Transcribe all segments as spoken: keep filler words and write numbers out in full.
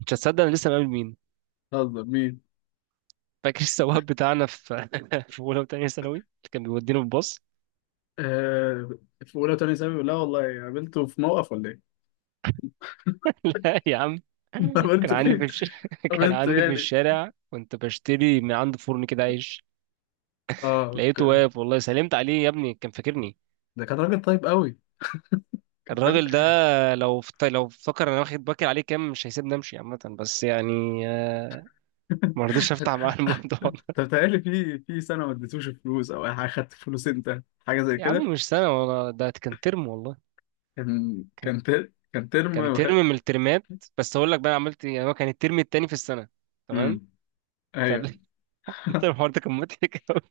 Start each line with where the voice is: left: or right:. right: مش هتصدق، انا لسه مقابل مين؟
left: هزر مين؟
right: فاكر السواق بتاعنا في في اولى وثانيه ثانوي اللي كان بيودينا بالباص؟
left: آه، في أولى تانية ثانوي، لا والله، قابلته في موقف ولا إيه؟
right: لا يا عم. كان
left: قابلته
right: عندي في
left: فين؟
right: الش... كان
left: قابلته
right: عندي في
left: يعني
right: الشارع، كنت بشتري من عند فرن كده عيش.
left: آه
right: لقيته
left: ك-.
right: واقف، والله سلمت عليه يا ابني، كان فاكرني.
left: ده كان راجل طيب قوي، كان راجل.
right: الراجل ده لو فت... لو فكر انا واخد باكر عليه كام، مش هيسيبني امشي. عامه بس يعني، آه، ما رضيتش افتح معاه الموضوع ده.
left: أنت بتهيألي في في سنة ما اديتوش فلوس أو أي حاجة، خدت فلوس أنت حاجة زي
right: يا
left: كده.
right: عم مش سنه، والله ده كان ترم والله.
left: كان
right: كان
left: كان تر... كان ترم
right: كان
left: وخ-.
right: ترم من الترمات. بس اقول لك بقى أنا عملت إيه. يعني هو كان الترم التاني في السنه، تمام؟
left: مم. أيوه.
right: فال مثلا الحوار ده كان مضحك أوي.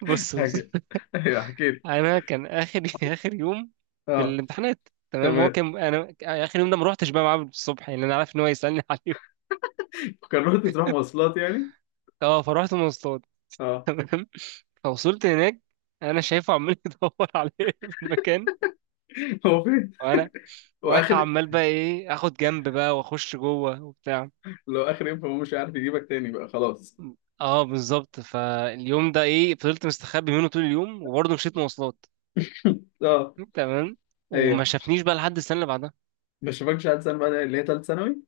right: بص بص،
left: حكي. أيوه حكيت.
right: انا كان اخر اخر يوم في
left: آه،
right: الامتحانات، تمام؟ هو
left: تمام.
right: كان انا اخر يوم ده ما روحتش بقى معاه الصبح، يعني انا عارف ان هو يسالني عليه.
left: كان رحت تروح مواصلات يعني.
right: اه، فرحت مواصلات،
left: آه.
right: تمام. فوصلت هناك، انا شايفه عمال يدور عليا في المكان.
left: هو فين؟
right: وانا وانا
left: وآخر.
right: عمال بقى ايه، اخد جنب بقى واخش جوه وبتاع.
left: لو آخر يوم فهو مش عارف يجيبك تاني بقى، خلاص.
right: اه بالظبط، فاليوم ده ايه، فضلت مستخبي منه طول اليوم وبرضه مشيت مواصلات،
left: آه.
right: تمام.
left: ايوه،
right: وما شافنيش بقى لحد السنه اللي بعدها.
left: ما شافكش عاد سنة بقى اللي هي تالت ثانوي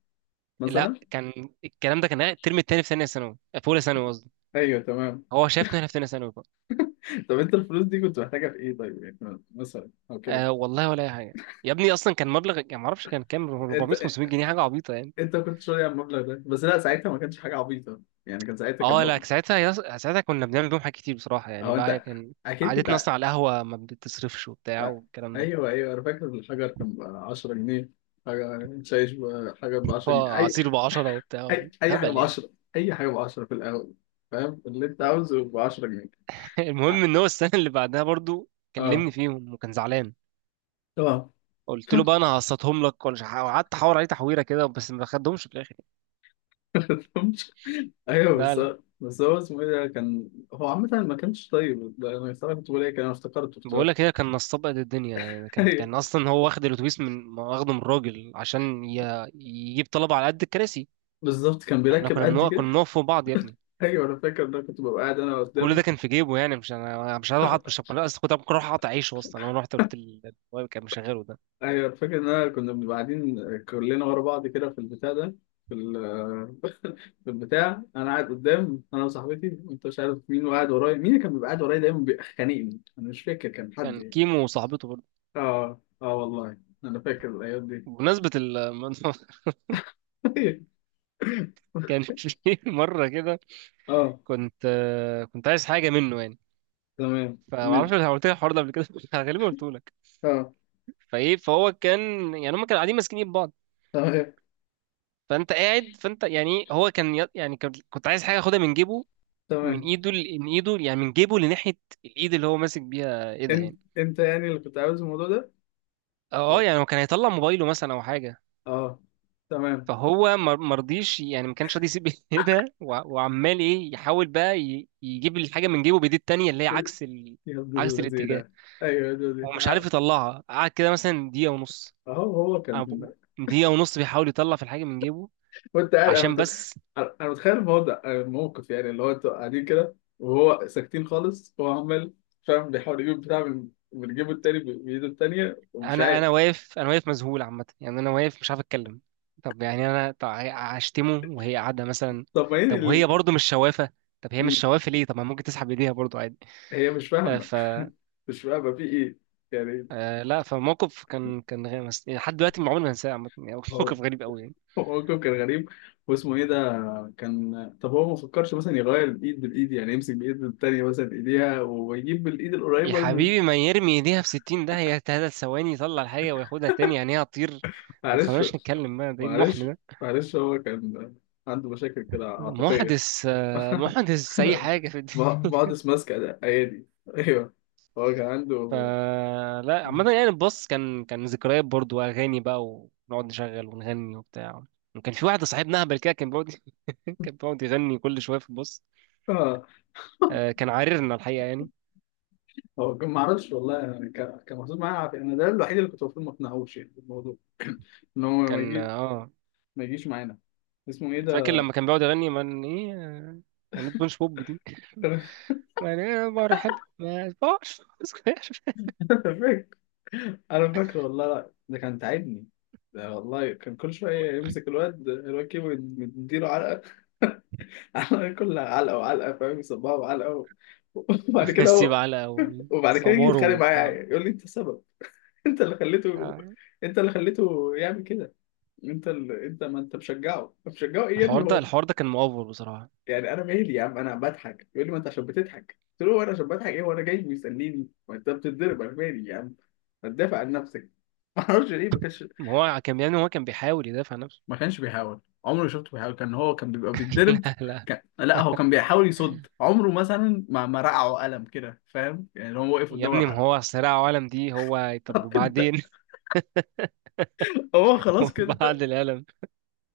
right: لا،
left: مثلا.
right: كان الكلام ده كان الترم التاني في ثانيه ثانوي، آه، في اولى ثانوي قصدي.
left: ايوه تمام.
right: هو شافنا هنا في ثانيه ثانوي بقى.
left: طب انت الفلوس دي كنت محتاجها في ايه طيب، يعني مثلا او كده.
right: آه والله، ولا اي حاجه. يا ابني اصلا كان مبلغ، يعني ما اعرفش كان كام،
left: انت
right: أربعمائة خمسمية جنيه، حاجه عبيطه يعني.
left: انت كنت شاري على المبلغ ده بس؟ لا ساعتها ما كانش حاجه عبيطه يعني، كان ساعتها كان
right: اه لا
left: مبلغ.
right: ساعتها، يص... ساعتها كنا بنعمل بيهم حاجات كتير بصراحه، يعني
left: اهو
right: بقى
left: انت،
right: كان
left: اكيد كنت
right: عادتنا
left: ع-.
right: اصلا على القهوه، ما بتصرفش
left: أ-،
right: وبتاع والكلام ده.
left: ايوه ايوه، انا فاكر الحجر كان ب عشرة جنيه. حاجه شايش ب- حجر ب عشرة جنيه. اي
right: فعصير ب عشرة وبتاع،
left: اي، اي حاجه
right: هبل
left: ب
right: يعني.
left: عشرة، اي حاجه ب عشرة في القهوه. فاهم اللي انت عاوزه ب عشرة جنيه.
right: المهم ان هو السنه اللي بعدها برضو
left: اه
right: كلمني فيهم وكان زعلان.
left: تمام.
right: قلت له بقى انا هقسطهم لك ولا مش ه- قعدت احاور عليه تحويره كده، بس ما خدهمش في الاخر يعني.
left: ايوه
right: لا
left: بس.
right: لا.
left: بس هو اسمه ايه ده؟ كان هو عامة ما كانش طيب ده، انا صراحة كنت بقول ايه، كان انا افتكرته،
right: بقول
left: افتكرت.
right: لك هي كان نصاب قد الدنيا يعني. كان
left: أيوة.
right: كان اصلا هو واخد الاتوبيس، من واخده من الراجل عشان ي- يجيب طلبه على قد الكراسي.
left: بالظبط، كان
right: احنا
left: بيركب
right: كنا
left: قد
right: بنوقف
left: كده.
right: كنا بنقف فوق بعض يا ابني.
left: ايوه انا فاكر، ده كنت ببقى قاعد انا
right: كل
left: قدام.
right: ده كان في جيبه، يعني مش انا. أنا مش هروح أقعد- مش هبقى- أنا اصلا كنت ممكن اروح اقطع عيشه اصلا لو انا رحت، قلت ال- الواد كان مشغله ده.
left: ايوه أنا فاكر ان انا كنا بنبقى قاعدين كلنا ورا بعض كده في البتاع ده، في ال-. في البتاع انا قاعد قدام، انا وصاحبتي، وانت مش عارف مين، وقاعد ورايا مين؟ اللي كان بيبقى قاعد ورايا دايما بيخانقني، انا مش فاكر كان حد
right: كان
left: يعني.
right: كيمو وصاحبته برضه.
left: اه اه والله، انا فاكر الايام دي.
right: بمناسبة الموضوع، كان في مرة كده،
left: اه
right: كنت كنت عايز حاجة منه يعني.
left: تمام من.
right: فمعرفش لو قلت لك الحوار ده قبل كده، غالبا قلت لك.
left: اه
right: فايه، فهو كان، يعني هم كانوا قاعدين ماسكين ايد بعض.
left: تمام.
right: فانت قاعد، فانت يعني هو كان ي- يعني كان- كنت عايز حاجه اخدها من جيبه، من
left: تمام.
right: ايده ل- من ايده يعني، من جيبه لناحيه الايد اللي هو ماسك بيها، ايه ده
left: انت
right: يعني.
left: انت يعني اللي كنت عاوز الموضوع ده. و-،
right: اه يعني هو كان هيطلع موبايله مثلا او حاجه.
left: اه تمام.
right: فهو ما ما رضيش يعني، ما كانش راضي يسيب ايه ده. وع- وعمال ايه، يحاول بقى ي- يجيب الحاجه من جيبه بايديه التانيه اللي هي عكس ال...
left: يا ابن
right: عكس
left: الذين.
right: الاتجاه.
left: ايوه يا دودي.
right: هو مش عارف يطلعها، قعد كده مثلا دقيقه ونص.
left: اهو هو كان.
right: أو- دقيقه ونص بيحاول يطلع في الحاجه من جيبه
left: وانت قاعد انا
right: عشان
left: مت...
right: بس.
left: انا متخيل الموضوع، الموقف يعني، اللي هو انتوا قاعدين كده وهو ساكتين خالص، هو عمال. فاهم بيحاول يجيب بتاع من من جيبه التاني ب- بايده التانية، ومش
right: انا
left: عارف.
right: انا واقف، انا واقف مذهول عامه يعني، انا واقف مش عارف اتكلم. طب يعني انا، طب هشتمه وهي قاعده مثلا؟
left: طب ما هي
right: طب وهي
left: ال-.
right: برضو مش شوافه. طب هي
left: مم.
right: مش شوافه ليه؟ طب ما ممكن تسحب ايديها برضو عادي.
left: هي مش
right: آه،
left: فاهمة.
right: ف
left: مش فاهمة في ايه يعني.
right: آه، لا فموقف كان كان غير مس- يعني لحد دلوقتي عمري ما هنساه عامه يعني.
left: هو
right: موقف غريب قوي يعني.
left: هو موقف كان غريب. واسمه ايه ده؟ كان طب هو ما فكرش مثلا يغير الايد بالايد، يعني يمسك بايد التانية مثلا ايديها ويجيب بالايد
right: يا
left: القريبة من.
right: حبيبي، ما يرمي ايديها في ستين، ده هي ثلاث ثواني يطلع الحاجه وياخدها تاني يعني، هي هتطير. ما
left: معلش
right: تخليناش نتكلم بقى، ده ايه المحن
left: معلش،
right: ده؟
left: معلش هو كان عنده مشاكل كده عاطفية.
right: محدث آه، محدث اي حاجه في.
left: مم. بعضس ماسكة ايادي. ايوه، هو كان عنده.
right: فلا عامة يعني الباص كان، كان ذكريات برضو، أغاني بقى ونقعد نشغل ونغني وبتاع. وكان في واحد صاحبنا أهبل كده، كان بيقعد كان بيقعد يغني كل شوية في الباص.
left: آه،
right: آه، كان عاررنا الحقيقة يعني.
left: هو كان معرفش والله يعني، كان كان محطوط معايا عافية، انا ده الوحيد اللي كنت المفروض ما اقنعهوش يعني بالموضوع، ان هو ما
right: كان
left: يجي،
right: اه.
left: ما يجيش معانا. اسمه ايه
right: فاكر
left: ده؟
right: لما كان بيقعد يغني من ايه، آه، أغنية بونش بوب دي. من ايه، برحب ما يسمعش.
left: فاكر. انا فاكره والله، لا ده كان تعبني. ده والله كان كل شويه يمسك الواد، الواد كيمو يديله علقه. علقه، كلها علقه وعلقه، فاهم، يصبها وعلقه و-. وبعد كده
right: نسيب
left: هو.
right: علقة
left: وبعد كده يجي
right: وصباره
left: يتخانق
right: وبتاع.
left: معايا يقول لي انت السبب، انت اللي خليته،
right: آه،
left: انت اللي خليته يعمل كده. انت اللي-، انت ما انت مشجعه، مشجعه ايه يا ابني
right: الحوار ده،
left: هو.
right: الحوار ده كان مؤفر بصراحة.
left: يعني انا مالي يا عم، انا بضحك، يقول لي ما انت عشان بتضحك، قلت له هو انا عشان بضحك ايه، وانا جاي بيسليني، ما انت بتتضرب انا مالي يا عم. ما تدافع عن نفسك. ما اعرفش ليه ما كانش.
right: ما هو كان يعني، هو كان بيحاول يدافع عن نفسه.
left: ما كانش بيحاول، عمري ما شفته بيحاول، كان هو كان بيبقى بيتضرب.
right: لا لا.
left: كان-، لا هو كان بيحاول يصد عمره مثلا، ما ما رقعه قلم كده فاهم يعني، لو هو واقف
right: يا
left: قدامه
right: ابني
left: راح.
right: ما هو صراع عالم دي، هو طب
left: انت.
right: وبعدين؟
left: هو خلاص
right: وبعد
left: كده،
right: العالم.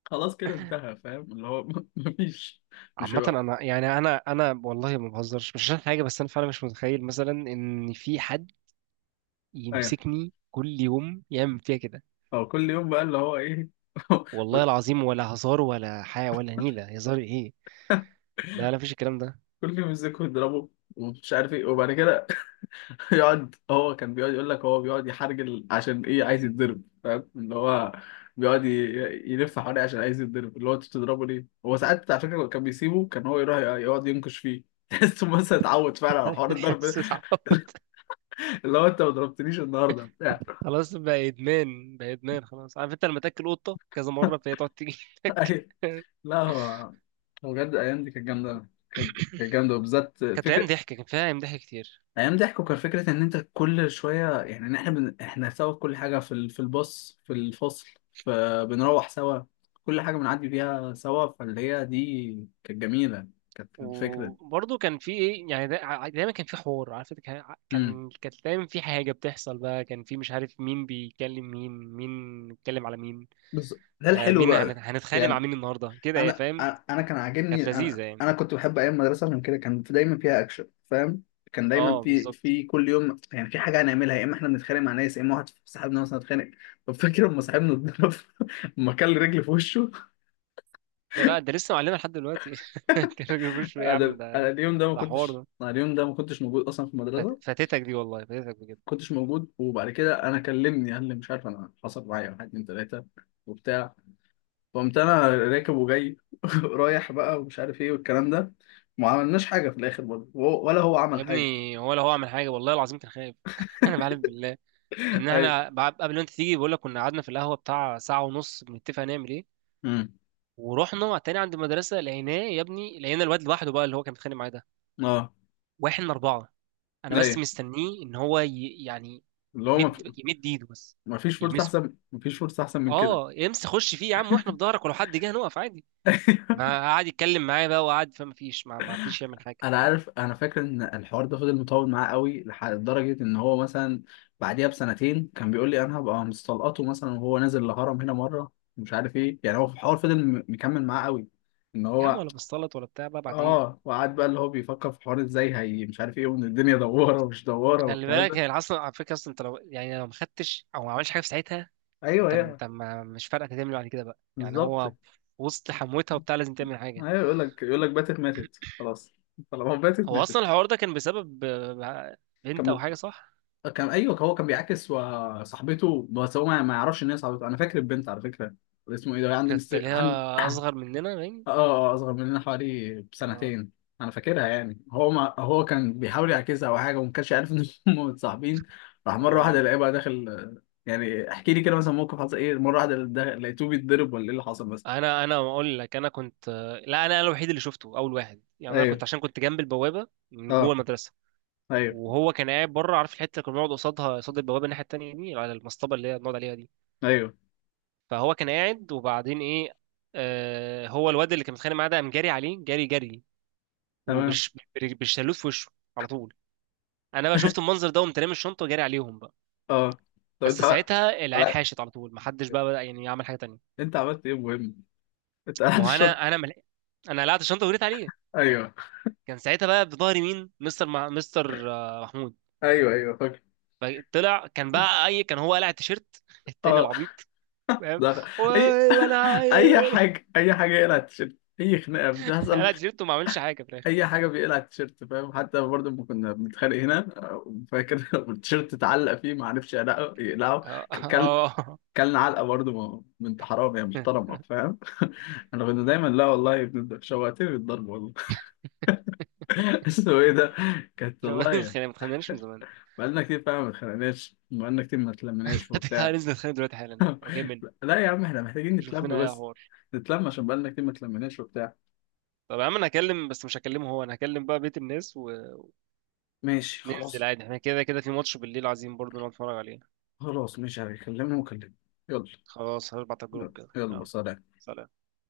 left: خلاص كده انتهى، فاهم اللي هو. مفيش، مش
right: عامة
left: هيبقى.
right: انا يعني، انا انا والله ما بهزرش، مش عشان حاجة، بس انا فعلا مش متخيل مثلا ان في حد
left: ايوه.
right: يمسكني كل يوم يعمل فيها كده.
left: هو كل يوم بقى اللي هو ايه.
right: والله
left: بس
right: العظيم ولا هزار ولا حاجة، ولا نيلة هزار ايه. لا لا، مفيش الكلام ده.
left: كل يوم يمسكه يضربه ومش عارف ايه، وبعد كده. يقعد، هو كان بيقعد يقول لك هو بيقعد يحرجل، عشان ايه؟ عايز يتضرب، فاهم اللي هو، بيقعد ي- يلف حواليه عشان عايز يتضرب، اللي هو انت بتضربه ليه؟ هو ساعات على فكره كان بيسيبه، كان هو يروح يقعد ينكش فيه. تحسه مثلا اتعود فعلا على حوار الضرب ده.
right: استعبط.
left: اللي هو انت ما ضربتنيش النهارده بتاع.
right: خلاص بقى ادمان بقى، ادمان خلاص. عارف انت لما تاكل قطة كذا مرة فهي تقعد تيجي لك.
left: أي-، لا هو. هو بجد الايام دي كانت جامده، كانت كانت جامده، وبالذات
right: كانت ايام
left: فكره.
right: ضحك، كان فيها ايام ضحك كتير.
left: ايام ضحكوا، كان فكره ان انت كل شويه يعني، إن احنا بن-، احنا سوا في كل حاجه، في ال-، في الباص، في الفصل، فبنروح سوا، كل حاجه بنعدي بيها سوا، فاللي هي دي كانت جميله، كانت الفكره.
right: وبرضه كان في ايه يعني، دا- دايما كان في حوار، عارف انت، كان،
left: امم.
right: كان كانت دايما في حاجه بتحصل بقى. كان في مش عارف مين بيكلم مين، مين بيتكلم على مين.
left: بس ده
right: آه،
left: الحلو
right: مين هن-
left: بقى
right: هنتخانق مع
left: يعني.
right: مين النهارده كده يا
left: انا
right: فاهم.
left: انا أنا كان عاجبني،
right: كانت
left: انا
right: لذيذه يعني.
left: انا كنت بحب ايام المدرسه عشان كده، كان في-، دايما فيها اكشن فاهم. كان دايما
right: اه
left: في
right: بالظبط.
left: في كل يوم يعني في حاجه هنعملها، يا اما احنا بنتخانق مع ناس، يا اما واحد صاحبنا مثلا اتخانق. طب فاكر لما صاحبنا. لما كل رجل في وشه.
right: كان، لا ده لسه معلمه لحد دلوقتي. كان بيقول يا عم
left: انا انا
right: ده،
left: اليوم ده ما
right: ده حوار
left: كنتش
right: ده،
left: أنا اليوم ده ما كنتش موجود اصلا في المدرسه، ما
right: فات- فاتتك دي، والله فاتتك بجد.
left: كنتش موجود. وبعد كده انا كلمني قال لي مش عارف، انا حصل معايا واحد اتنين تلاته وبتاع، فقمت انا راكب وجاي. رايح بقى ومش عارف ايه والكلام ده، ما عملناش حاجه في الاخر برضه، وهو-، ولا هو
right: يا
left: عمل حاجه.
right: ابني هو لو هو عمل حاجه والله العظيم كان خايف. انا بعلم بالله ان
left: ايوه.
right: احنا بعد- قبل ما انت تيجي، بقول لك كنا قعدنا في القهوه بتاع ساعه ونص بنتفق نعمل ايه.
left: امم.
right: ورحنا تاني عند المدرسه، لقيناه يا ابني، لقينا الواد لوحده بقى اللي هو كان بيتخانق معاه ده،
left: اه
right: واحد من اربعه. انا بس
left: ايوه،
right: مستنيه ان هو ي... يعني
left: اللي هو ما في-،
right: يمد يمد ايده بس،
left: ما فيش فرصه
right: يلمسه.
left: احسن، ما فيش فرصه احسن من كده.
right: اه امسك خش فيه يا عم، واحنا في ظهرك، ولو حد جه هنقف عادي. ما قعد يتكلم معايا بقى وقعد، فما فيش، ما ما رضيش يعمل حاجه.
left: انا عارف، انا فاكر ان الحوار ده فضل مطول معاه قوي لح- لدرجه ان هو مثلا بعديها بسنتين كان بيقول لي انا هبقى مستلقطه مثلا وهو نازل الهرم هنا مره، مش عارف ايه. يعني هو في الحوار فضل م- مكمل معاه قوي، ان
right: يا عم
left: هو.
right: ولا بصلت ولا بتاع بقى بعد ايه.
left: اه وقعد بقى اللي هو بيفكر في حوار ازاي هي مش عارف ايه، وان الدنيا دواره ومش دواره
right: خلي
left: والكلام
right: بالك
left: ده.
right: هي اصلا على فكره، اصلا انت لو يعني لو ما خدتش او ما عملش حاجه في ساعتها،
left: ايوه
right: انت
left: ايوه،
right: انت ما مش فارقه تعمل إيه بعد كده بقى يعني.
left: بالظبط.
right: هو في وسط حموتها وبتاع لازم تعمل حاجه.
left: ايوه، يقول لك، يقول لك باتت ماتت خلاص، طالما باتت
right: هو اصلا
left: ماتت.
right: الحوار ده كان بسبب آه، بنت او
left: كمل.
right: حاجه، صح؟
left: كان ايوه، هو كان بيعاكس و- صاحبته، بس هو ما ما يعرفش ان هي صاحبته. انا فاكر البنت على فكره، اسمه ايه ده، عندي
right: كانت
left: مست-،
right: اللي هي
left: عندي.
right: اصغر مننا باين.
left: اه، آه، آه، اصغر مننا حوالي
right: اه
left: بسنتين. انا فاكرها يعني، هو ما هو كان بيحاول يعكسها او حاجه وما كانش عارف ان هم متصاحبين. راح مره واحده
right: اه.
left: الاقيه بقى داخل، يعني احكي لي كده مثلا موقف حصل ايه، مره واحده دا- لقيته بيتضرب ولا ايه اللي حصل مثلا؟
right: انا انا اقول لك، انا كنت، لا انا انا الوحيد اللي شفته اول واحد يعني. انا
left: ايوه.
right: كنت عشان كنت جنب البوابه من جوه
left: اه.
right: المدرسه،
left: ايوه
right: وهو كان قاعد بره. عارف الحته اللي كنا بنقعد قصادها، قصاد البوابه الناحيه التانيه دي، على المصطبه اللي هي بنقعد عليها دي.
left: ايوه
right: فهو كان قاعد، وبعدين ايه، آه هو الواد اللي كان متخانق معاه ده قام جاري عليه، جاري جري،
left: تمام.
right: وبالشلوت في وشه على طول. انا بقى شفت المنظر ده وقمت رامي الشنطه وجاري عليهم،
left: اه. طب انت
right: بس
left: بقى،
right: ساعتها العيال حاشت على طول، محدش بقى بدأ يعني يعمل حاجه تانية.
left: انت عملت ايه مهم؟ انت قاعد
right: ما هو
left: الشط.
right: انا، انا مل... انا قلعت الشنطه وجريت عليه.
left: ايوه
right: كان ساعتها بقى بظهري مين، مستر مع... مستر آه، محمود.
left: ايوه. ايوه فاكر.
right: طلع كان بقى اي، كان هو قلع التيشيرت التاني
left: اه
right: العبيط فاهم.
left: ده.
right: و-
left: اي.
right: وانا
left: اي حاجه، اي حاجه يقلع التيشيرت، اي خناقه بتحصل.
right: قلع التيشيرت وما عملش حاجه في الاخر.
left: اي حاجه بيقلع التيشيرت فاهم، حتى برضه لما كنا بنتخانق هنا، آه، فاكر. التيشيرت اتعلق فيه، ما عرفش يقلعه يقلعه.
right: اه
left: ك- كل،
right: آه.
left: كلنا علقه برضه، ما- ما انت حرام يا محترمه فاهم. انا كنت دايما، لا والله يا ابني شوقتني بالضرب والله. اسمه ايه ده؟ كانت
right: لو ما
left: والله.
right: اتخانقناش من زمان.
left: بقالنا كتير فعلا ما اتخانقناش، بقالنا كتير ما اتلمناش وبتاع.
right: هننزل نتخانق دلوقتي حالا، هو جاي مني.
left: لا يا عم، احنا محتاجين
right: شوف لنا
left: نتلم
right: إيه يا
left: بس،
right: حوار.
left: نتلم عشان بقالنا كتير ما اتلمناش وبتاع.
right: طب يا عم انا هكلم، بس مش هكلمه هو، انا هكلم بقى بيت الناس. و
left: ماشي
right: ننزل
left: خلاص.
right: عادي، احنا كده كده في ماتش بالليل عايزين برضه نقعد نتفرج عليه.
left: خلاص ماشي، هكلمهم وكلمهم. يلا.
right: خلاص هبعت على الجروب كده،
left: يلا
right: يلا
left: سلام.
right: سلام.